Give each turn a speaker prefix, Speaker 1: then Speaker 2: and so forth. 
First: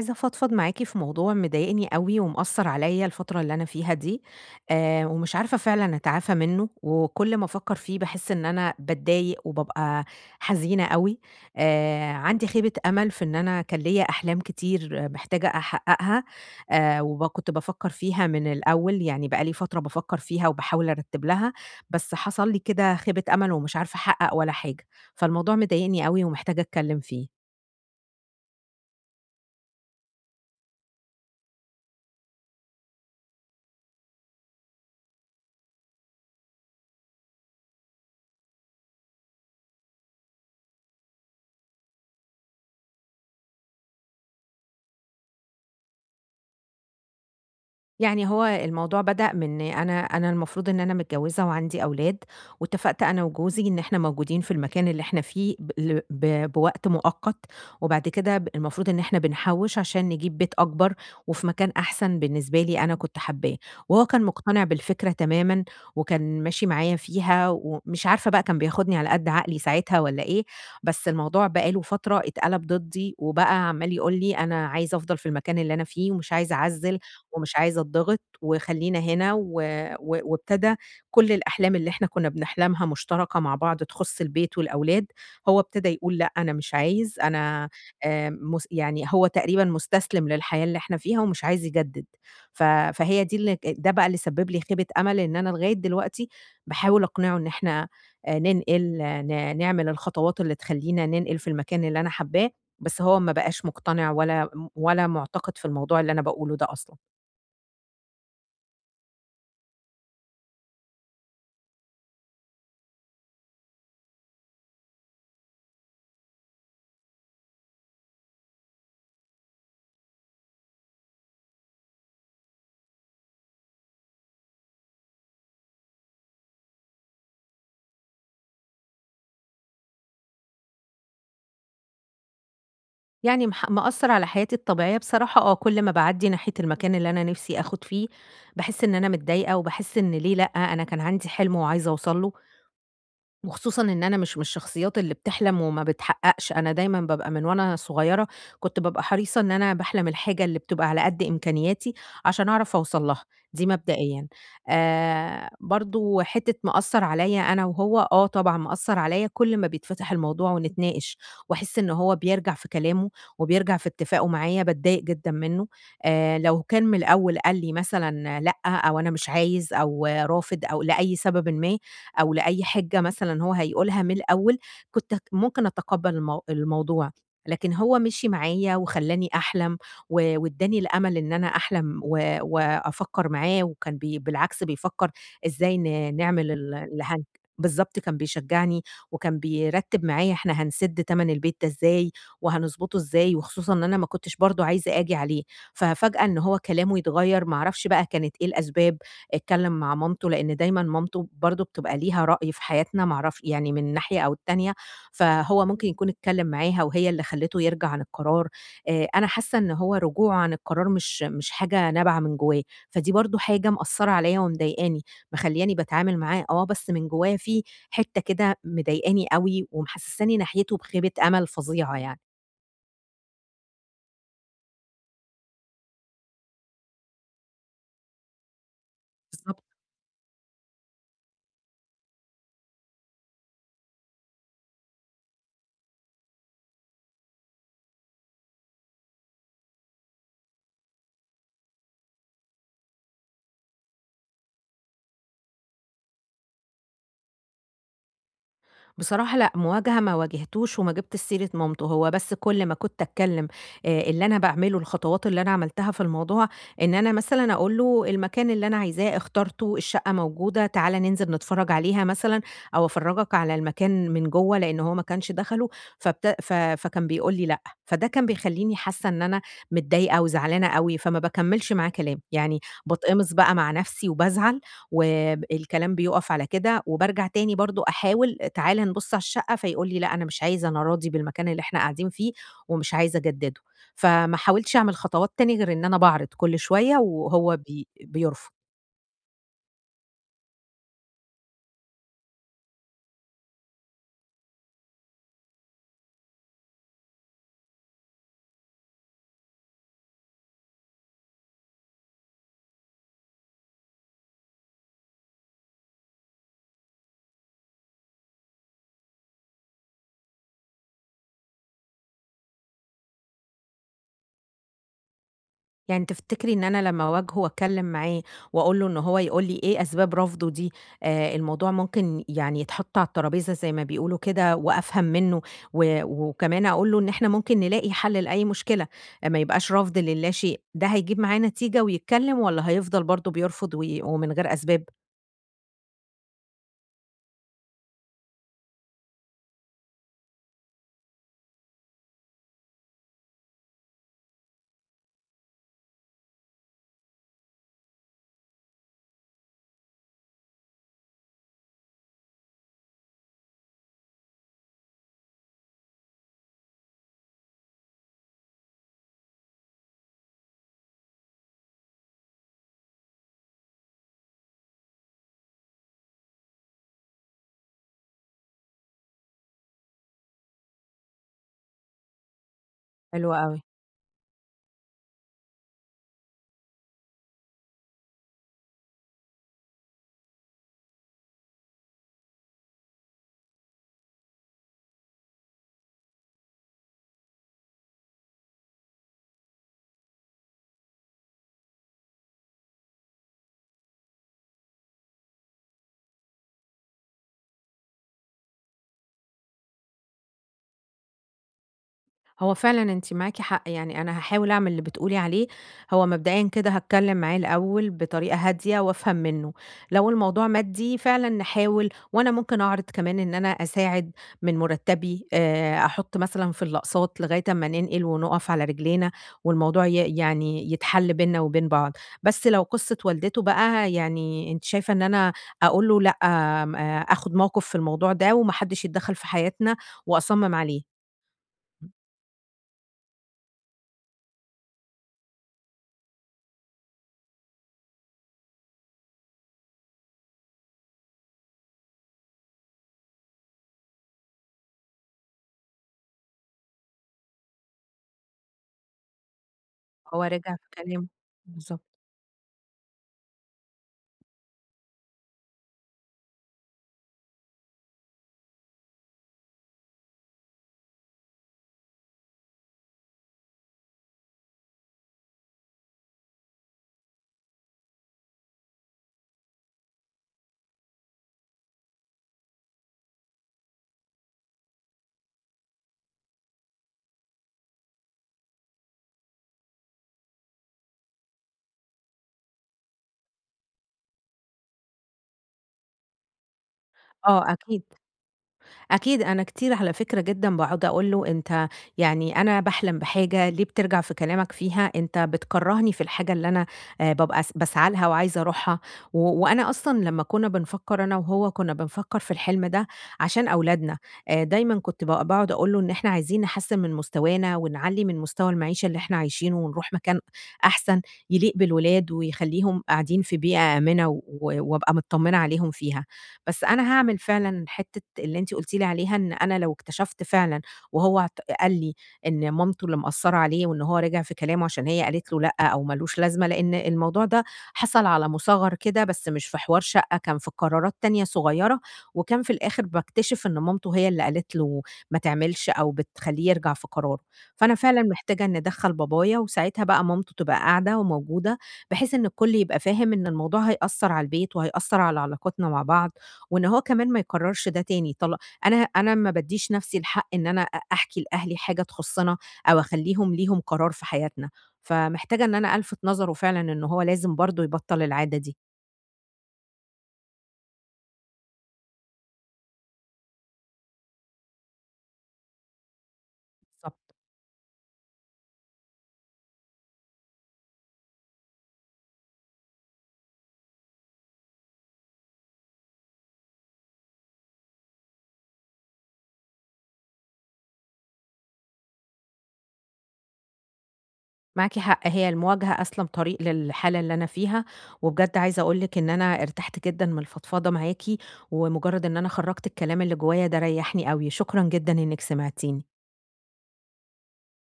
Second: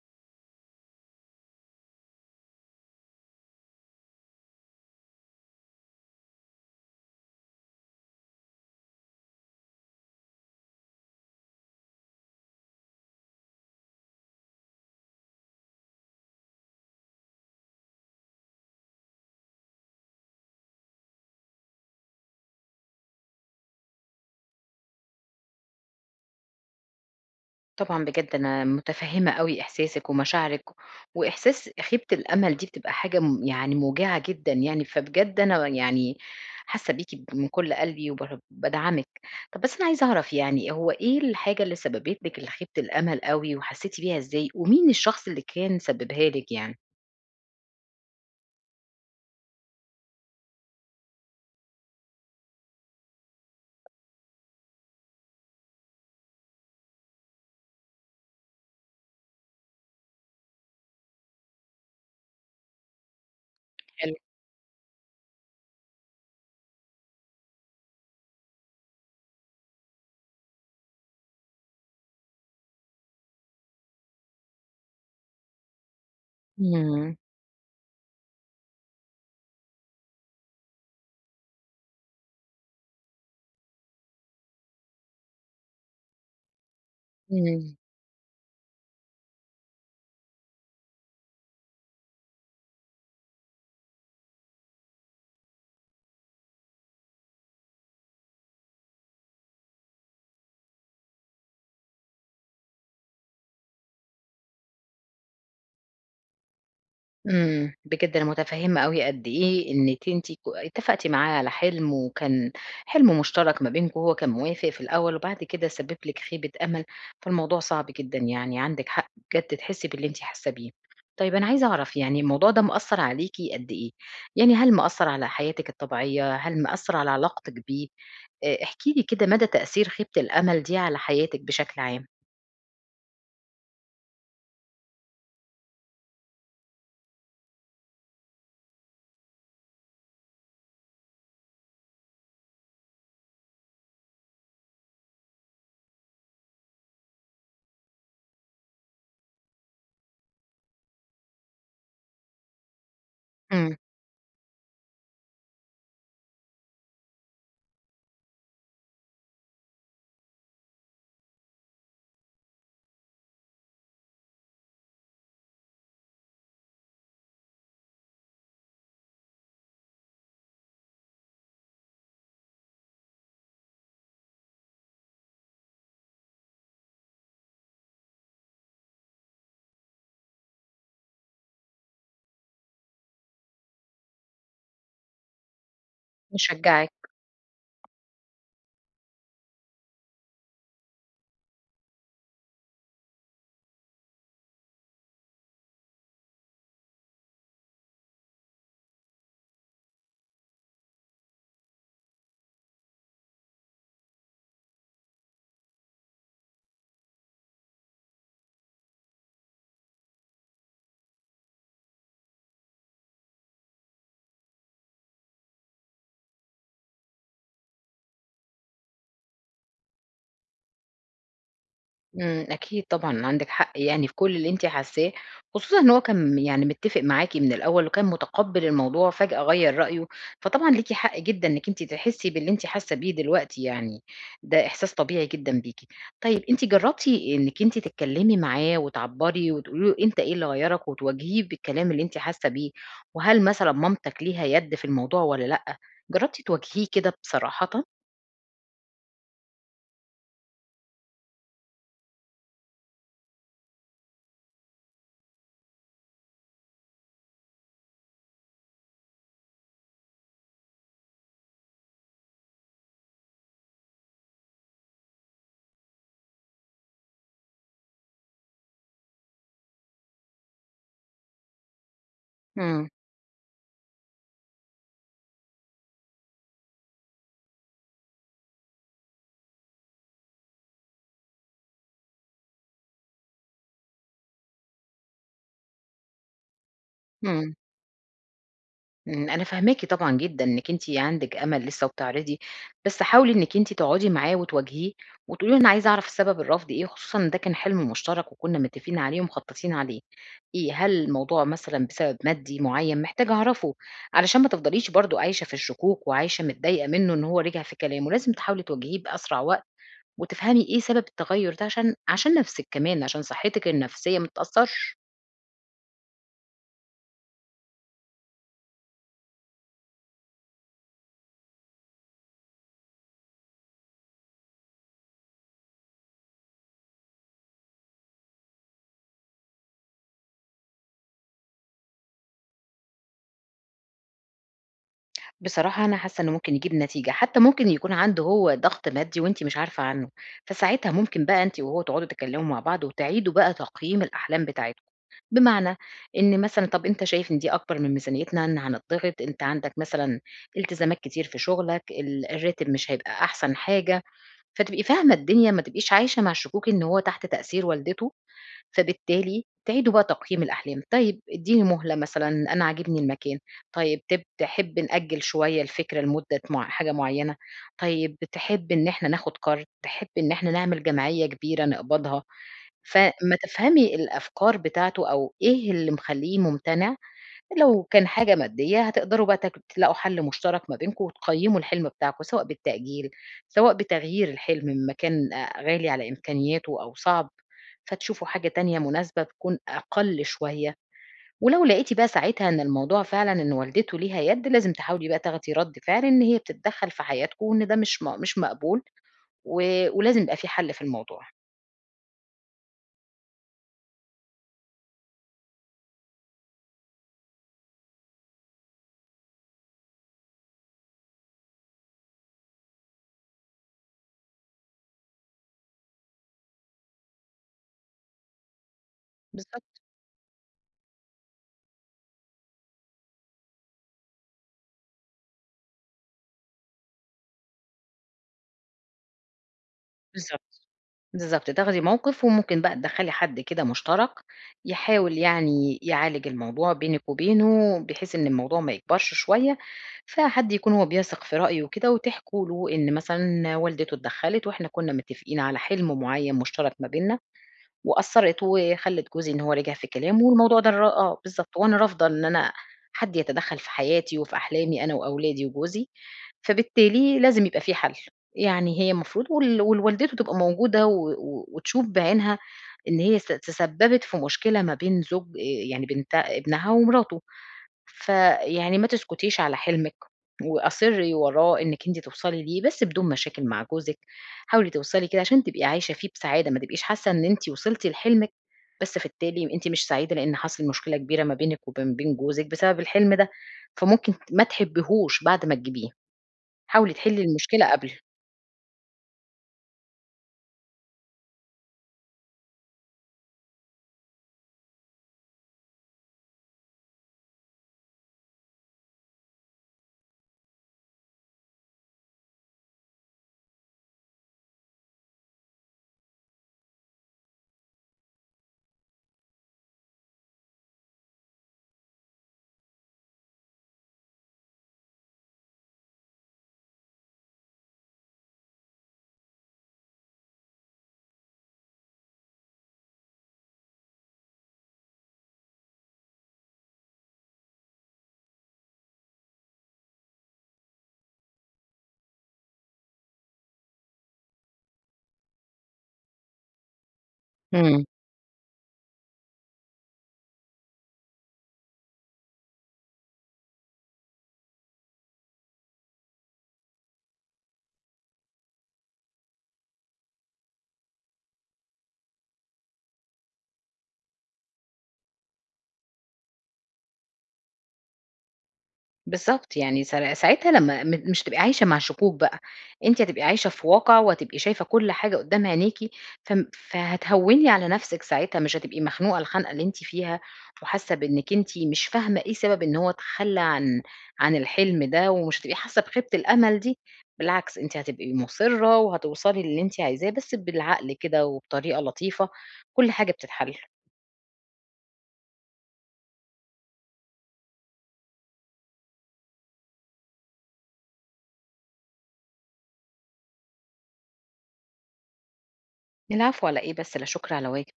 Speaker 1: عايزة أفضفض معاكِ في موضوع مضايقني أوي ومأثّر عليّا الفترة اللي أنا فيها دي، ومش عارفة فعلًا أتعافى منّه، وكل ما أفكّر فيه باحس إن أنا باتضايق وبابقى حزينة أوي. عندي خيبة أمل في إن أنا كان ليّا أحلام كتير محتاجة أحققها، وب كنت بافكّر فيها من الأول، يعني بقى لي فترة بافكّر فيها وباحاول أرتّب لها، بس حصل لي كده خيبة أمل ومش عارفة أحقق ولا حاجة، فالموضوع مضايقني أوي ومحتاجة أتكلّم فيه.
Speaker 2: طبعًا بجد أنا متفهّمة أوي إحساسِك ومشاعرِك، وإحساس خيبة الأمل دي بتبقى حاجة يعني موجعة جدًا يعني، فبجد أنا يعني حاسة بيكِ من كل قلبي وب بادعمِك. طب بس أنا عايزة أعرف يعني هو إيه الحاجة اللي سببت لِك خيبة الأمل أوي وحسيتِ بيها إزاي، ومين الشخص اللي كان سببها لِك يعني؟
Speaker 1: يعني هو الموضوع بدأ من أنا المفروض إن أنا متجوّزة وعندي أولاد، واتفقت أنا وجوزي إن إحنا موجودين في المكان اللي إحنا فيه ب ل ب بوقت مؤقت، وبعد كده المفروض إن إحنا بنحوّش عشان نجيب بيت أكبر وفي مكان أحسن بالنسبة لي أنا كنت حابّاه، وهو
Speaker 2: حلو.
Speaker 1: كان مقتنع بالفكرة تمامًا وكان ماشي معايا فيها، ومش عارفة بقى كان بياخدني على قد عقلي ساعتها والّا إيه، بس الموضوع بقى له فترة اتقلب ضدّي، وبقى عمّال يقول لي: "أنا عايز أفضل في المكان اللي أنا فيه ومش عايز أعزّل."
Speaker 2: إمم.
Speaker 1: ومش عايزة أتضغط وخلّينا هنا و و وابتدى كل الأحلام اللي إحنا كُنّا بنحلمها مشتركة مع بعض تخُص البيت والأولاد، هو ابتدى يقول لأ، أنا مش عايز، أنا
Speaker 2: إمم.
Speaker 1: مس يعني هو تقريبًا مُستسلم للحياة اللي إحنا فيها ومش عايز يجدِّد. فهي دي اللي ده بقى اللي سبِّب لي خيبة أمل، إن أنا لغاية دلوقتي باحاول أقنعه إن إحنا ننقل، آه، نعمل الخطوات اللي تخلّينا ننقل في المكان اللي أنا حابّاه، بس هو ما بقاش مقتنع ولا مُعتقد في الموضوع اللي أنا باقوله ده أصلًا.
Speaker 2: إمم، بجد أنا متفهمة أوي قد إيه إنِّك أنتِ اتفقتِ معاه على حلم، وكان حلم مشترك ما بينكم، وهو كان موافق في الأول، وبعد كده سبب لِك خيبة أمل، فالموضوع صعب جدًا يعني، عندِك حق بجد تحسي باللي أنتِ حاسة بيه. طيب أنا عايزة أعرف يعني الموضوع ده مأثّر عليكِ قد إيه؟ يعني هل مأثّر على حياتِك الطبيعية، هل مأثّر على علاقتِك بيه؟ احكي لي كده مدى تأثير خيبة الأمل دي على حياتِك بشكل عام.
Speaker 1: يعني مأثّر على حياتي الطبيعية بصراحة آه، كل ما باعدّي ناحية المكان اللي أنا نِفْسي آخُد فيه، باحس إن أنا متضايقة وباحس إن ليه لأ، أنا كان عندي حلم وعايزة أوصل له، وخصوصًا إن أنا مش من الشخصيات اللي بتحلم وما بتحققش، أنا دايمًا بابقى من وأنا صغيرة كنت بابقى حريصة إن أنا باحلم الحاجة اللي بتبقى على قد إمكانياتي عشان أعرف أوصل لها، دي
Speaker 2: إمم.
Speaker 1: مبدئيًا. برضه حتة مأثّر عليَّ أنا وهو، آه طبعًا مأثّر عليَّ كل ما بيتفتح الموضوع ونتناقش، واحس إن هو بيرجع في كلامه وبيرجع في اتفاقه معايا، باتضايق جدًا منه. لو كان من الأول قال لي مثلًا لأ، أو أنا مش عايز، أو رافض، أو لأي سببٍ ما، أو لأي حِجة مثلًا هو هيقولها من الأول، كنت ممكن أتقبّل الموضوع، لكن هو مشي معايا وخلّاني أحلم وادّاني الأمل إن أنا أحلم وأفكّر معاه وكان بالعكس بيفكّر إزاي نعمل ال
Speaker 2: مشجعِك.
Speaker 1: اللي هن بالضبط، كان بيشجّعني وكان بيرتّب معايا إحنا هنسِد تَمَن البيت ده إزاي وهنضبطه إزاي وخصوصًا إن أنا ما كنتش برضه عايزة آجي عليه، ففجأة إن هو كلامه يتغيّر ما أعرفش بقى كانت إيه الأسباب. اتكلم مع مامته، لإن دايمًا مامته برضه بتبقى ليها رأي في حياتنا ما أعرفش يعني من ناحية أو التانية، فهو ممكن يكون اتكلم معاها وهي اللي خلّته يرجع عن القرار. أنا حاسة إن هو رجوعه عن القرار مش حاجة نابعة من جوّاه، فدي برضه حاجة مأثّرة عليّا ومضايقاني، مخلّياني باتعامل معاه آه، بس من جوّايا في حتّة كده مضايقاني أوي ومحسّساني ناحيته بخيبة أمل فظيعة يعني.
Speaker 2: إمم، أكيد طبعًا عندِك حق يعني في كل اللي أنتِ حاسّاه، خصوصًا إن هو كان يعني متّفق معاكِ من الأول وكان متقبّل الموضوع فجأة
Speaker 1: بالضبط.
Speaker 2: غيّر رأيه، فطبعًا ليكِ حق جدًا إنِّك أنتِ تحسّي باللي أنتِ حاسّة بيه دلوقتي يعني، ده إحساس طبيعي جدًا بيكِ. طيب أنتِ جرّبتِ إنِّك أنتِ تتكلّمي معاه وتعبّري وتقولي له أنت إيه اللي غيّرك وتواجهيه بالكلام اللي أنتِ حاسّة بيه، وهل مثلًا مامتك ليها يد في الموضوع والّا لأ؟ جرّبتِ تواجهيه كده بصراحةً؟
Speaker 1: بصراحة لأ، مواجهة ما واجهتوش وما جِبتش سيرة مامته، هو بس كل ما كنت أتكلّم اللي أنا باعمله، الخطوات اللي أنا عملتها في الموضوع، إن أنا مثلًا أقول له: "المكان اللي أنا عايزاه اخترته، الشقة موجودة، تعالَ ننزل نتفرّج عليها مثلًا أو أفرّجك على المكان من جوّه." لإن هو ما كانش دخله، فبت ف فكان بيقول لي: "لأ." فده كان بيخلّيني حاسّة إن أنا متضايقة وزعلانة أوي، فما باكمّلش معاه كلام، يعني
Speaker 2: إمم.
Speaker 1: باتقمص بقى مع نَفْسي وبازعل والكلام بيُقف على كده، وبارجع تاني برضه أحاول تعالَ نبُص على الشقة، فيقول لي: "لأ أنا مش عايز، أنا راضي بالمكان اللي إحنا قاعدين فيه ومش عايز أجدّده." فما حاولتش أعمل خطوات تاني غير إن أنا باعرض كل شوية
Speaker 2: إمم.
Speaker 1: وهو بيرفض.
Speaker 2: إمم، أنا فاهماكِ طبعًا جدًا إنِّك أنتِ عندِك أمل لسه وبتعرضي، بس حاولي إنِّك أنتِ تقعدي معاه وتواجهيه وتقولي له أنا عايزة أعرف سبب الرفض إيه، خصوصًا إن ده كان حلم مشترك وكُنّا متّفقين عليه ومخططين عليه، إيه، هل الموضوع مثلًا بسبب مادي معيّن؟ محتاجة أعرفه، علشان ما تفضليش برضه عايشة في الشكوك وعايشة متضايقة منّه إن هو رِجع في كلامه، لازم تحاولي تواجهيه بأسرع وقت وتفهمي إيه سبب التغيُّر ده عشان نَفْسِك كمان، عشان صحّتِك النفسية ما تتأثّرش.
Speaker 1: يعني تفتكري إن أنا لمّا أواجهه وأتكلّم معاه وأقول له إن هو يقول لي إيه أسباب رفضه دي، الموضوع ممكن يعني يتحط على الترابيزة زي ما بيقولوا كده وأفهم منّه، وكمان أقول له إن إحنا ممكن نلاقي حل لأي مشكلة، آه، ما يبقاش رفض للاشيء، ده هيجيب معاه نتيجة ويتكلّم والّا هيفضل برضه بيرفض ومن غير أسباب؟
Speaker 2: بصراحة أنا حاسة إنه ممكن يجيب نتيجة، حتى ممكن يكون عنده هو ضغط مادي وأنتِ مش عارفة عنه، فساعتها ممكن بقى أنتِ وهو تقعدوا تتكلموا مع بعض وتعيدوا بقى تقييم الأحلام بتاعتكم، بمعنى إن مثلًا طب أنت شايف إن دي أكبر من ميزانيتنا، إن هنضغط، أنت عندك مثلًا التزامات كتير في شغلك، الراتب مش هيبقى أحسن حاجة، فتبقي فاهمة الدنيا ما تبقيش عايشة مع الشكوك إن هو تحت تأثير والدته، فبالتالي تعيدوا بقى تقييم الأحلام، طيب ادّيني مهلة مثلًا، أنا عاجبني المكان، طيب تحب نأجّل شوية الفكرة لمدة مع حاجة معيّنة، طيب تحب إن إحنا ناخد قرض، تحب إن إحنا نعمل جمعية كبيرة نقبضها،
Speaker 1: حلو
Speaker 2: فأمّا
Speaker 1: أوي.
Speaker 2: تفهمي الأفكار بتاعته أو إيه اللي مخلّيه ممتنع. لو كان حاجة مادية هتقدروا بقى تلاقوا حل مشترك ما بينكم وتقيّموا الحلم بتاعكم، سواء بالتأجيل، سواء بتغيير الحلم من مكان غالي على إمكانياته أو صعب، فتشوفوا حاجة تانية مناسبة تكون أقل شوية، ولو لقيتِ بقى ساعتها إن الموضوع فعلًا إن والدته ليها يد، لازم تحاولي بقى تاخدي رَد فعل إن هي بتتدخّل في حياتكم وإن ده مش مقبول و ولازم يبقى في حل في الموضوع.
Speaker 1: هو فعلًا أنتِ معاكِ حق، يعني أنا هاحاول أعمل اللي بتقولي عليه، هو مبدئيًا كده هاتكلم معاه الأول بطريقة هادية وأفهم منه، لو الموضوع مادي فعلًا نحاول وأنا ممكن أعرض كمان إن أنا أساعد من مرتبي، أحط مثلًا في الأقساط لغاية أمّا ننقل ونقف على رجلينا،
Speaker 2: بالضبط.
Speaker 1: والموضوع يعني يتحل بيننا وبين بعض، بس لو قصة والدته بقى يعني أنتِ شايفة إن أنا أقول له لأ، آمم آخد موقف في الموضوع ده وما حدش يتدخل في حياتنا وأصمم
Speaker 2: بالضبط.
Speaker 1: عليه؟
Speaker 2: بالضبط، تاخدي موقِف وممكن بقى تدخّلي حد كده مشترك، يحاول يعني يعالج الموضوع بينِك وبينه، بحيث إن الموضوع ما يكبرش شوية، فحد يكون هو بيثق في رأيه وكده وتحكوا له إن مثلًا والدته اتدخّلت وإحنا كُنّا متّفقين على حِلم معيّن مشترك ما بيننا وأثّرت وخلّت جوزي إن هو رجع في
Speaker 1: هو
Speaker 2: كلامه
Speaker 1: رِجع
Speaker 2: والموضوع
Speaker 1: في
Speaker 2: ده ر
Speaker 1: كلامه،
Speaker 2: آه بالضبط، وأنا
Speaker 1: بالضبط،
Speaker 2: رافضة إن أنا حد يتدخّل في حياتي وفي أحلامي أنا وأولادي وجوزي، فبالتالي لازم يبقى في حَل، يعني هي المفروض والوالدته تبقى موجودة و وتشوف بعينها إن هي تسبّبت في مشكلة ما بين زوج يعني بنت ابنها ومراته. فيعني ما تسكتيش على حلمِك، وأصري وراه إنِّك أنتِ توصلي ليه، بس بدون مشاكل مع جوزِك، حاولي توصلي كده عشان تبقي عايشة فيه بسعادة، ما تبقيش حاسة إن أنتِ وصلتِ لحلمِك، بس في التالي أنتِ مش سعيدة لإن حصل مشكلة كبيرة ما بينِك وما بين جوزِك بسبب الحلم ده، فممكن ما تحبيهوش بعد ما تجيبيه، حاولي تحلي
Speaker 1: آه
Speaker 2: المشكلة
Speaker 1: أكيد،
Speaker 2: قبل.
Speaker 1: أكيد أنا كتير على فكرة جدًا باقعد أقول له: "أنت يعني أنا باحلم بحاجة، ليه بترجع في كلامك فيها؟ أنت بتكرّهني في الحاجة اللي أنا بابقى باسعى لها وعايزة أروحها." وأنا أصلًا لمّا كنا بنفكّر أنا وهو كنا بنفكّر في الحلم ده عشان أولادنا، دايمًا كنت باقعد أقول له إن إحنا عايزين نحسّن من مستوانا ونعلّي من مستوى المعيشة اللي إحنا عايشينه ونروح مكان أحسن يليق بالولاد ويخلّيهم قاعدين في بيئة آمنة وأبقى متطمنة عليهم فيها. بس أنا هاعمل فعلًا حتّة اللي أنتِ قُلتِ لي عليها، إن أنا لو اكتشفت فعلًا وهو قال لي إن مامته اللي مأثّرة عليه وإن هو رِجع في كلامه عشان هي قالت له لأ أو ما لوش لازمة، لإن الموضوع ده حصل على مُصغّر كده بس مش في حوار شقّة، كان في قرارات تانية صغيّرة وكان في الآخِر باكتشف إن مامته هي اللي قالت له ما تعملش أو بتخلّيه يرجع في قراره. فأنا
Speaker 2: إمم.
Speaker 1: فعلًا محتاجة إني أدخّل بابايا وساعتها بقى مامته تبقى قاعدة وموجودة، بحيث إن الكل يبقى فاهم إن الموضوع هيأثّر على البيت وهيأثّر على علاقتنا مع بعض وإن هو كمان ما يكرّرش ده تاني. أنا ما بادّيش نَفْسي الحق إن أنا أحكي لأهلي حاجة تخُصّنا أو أخلّيهم ليهم قرار في حياتنا، فمحتاجة إن أنا ألفِت نظره فعلًا إن هو لازم برضه يبطّل العادة دي.
Speaker 2: بالضبط، يعني ساعتها لمّا مش هتبقي عايشة مع شكوك بقى، أنتِ هتبقي عايشة في واقع وهتبقي شايفة كل حاجة قدّام عينيكِ،
Speaker 1: بالضبط،
Speaker 2: فهتهوّني على نفسِك ساعتها، مش هتبقي مخنوقة الخنقة اللي أنتِ فيها، وحاسة بإنِّك أنتِ مش فاهمة إيه سبب إن هو اتخلّى عن الحلم ده، ومش هتبقي حاسة بخيبة الأمل دي، بالعكس أنتِ هتبقي مُصرّة وهتوصلي للي أنتِ عايزاه، بس بالعقل كده وبطريقة لطيفة، كل حاجة بتتحل.
Speaker 1: معاكِ حق، هي المواجهة أسلم طريق للحالة اللي أنا فيها، وبجد عايزة أقول لِك إن أنا ارتحت جدًا من الفضفضة معاكِ، ومُجرّد إن أنا خرّجت الكلام اللي جوّايا ده ريّحني أوي، شكرًا جدًا إنِّك سمعتيني.
Speaker 2: العفو على إيه بس، لا شكر على واجب.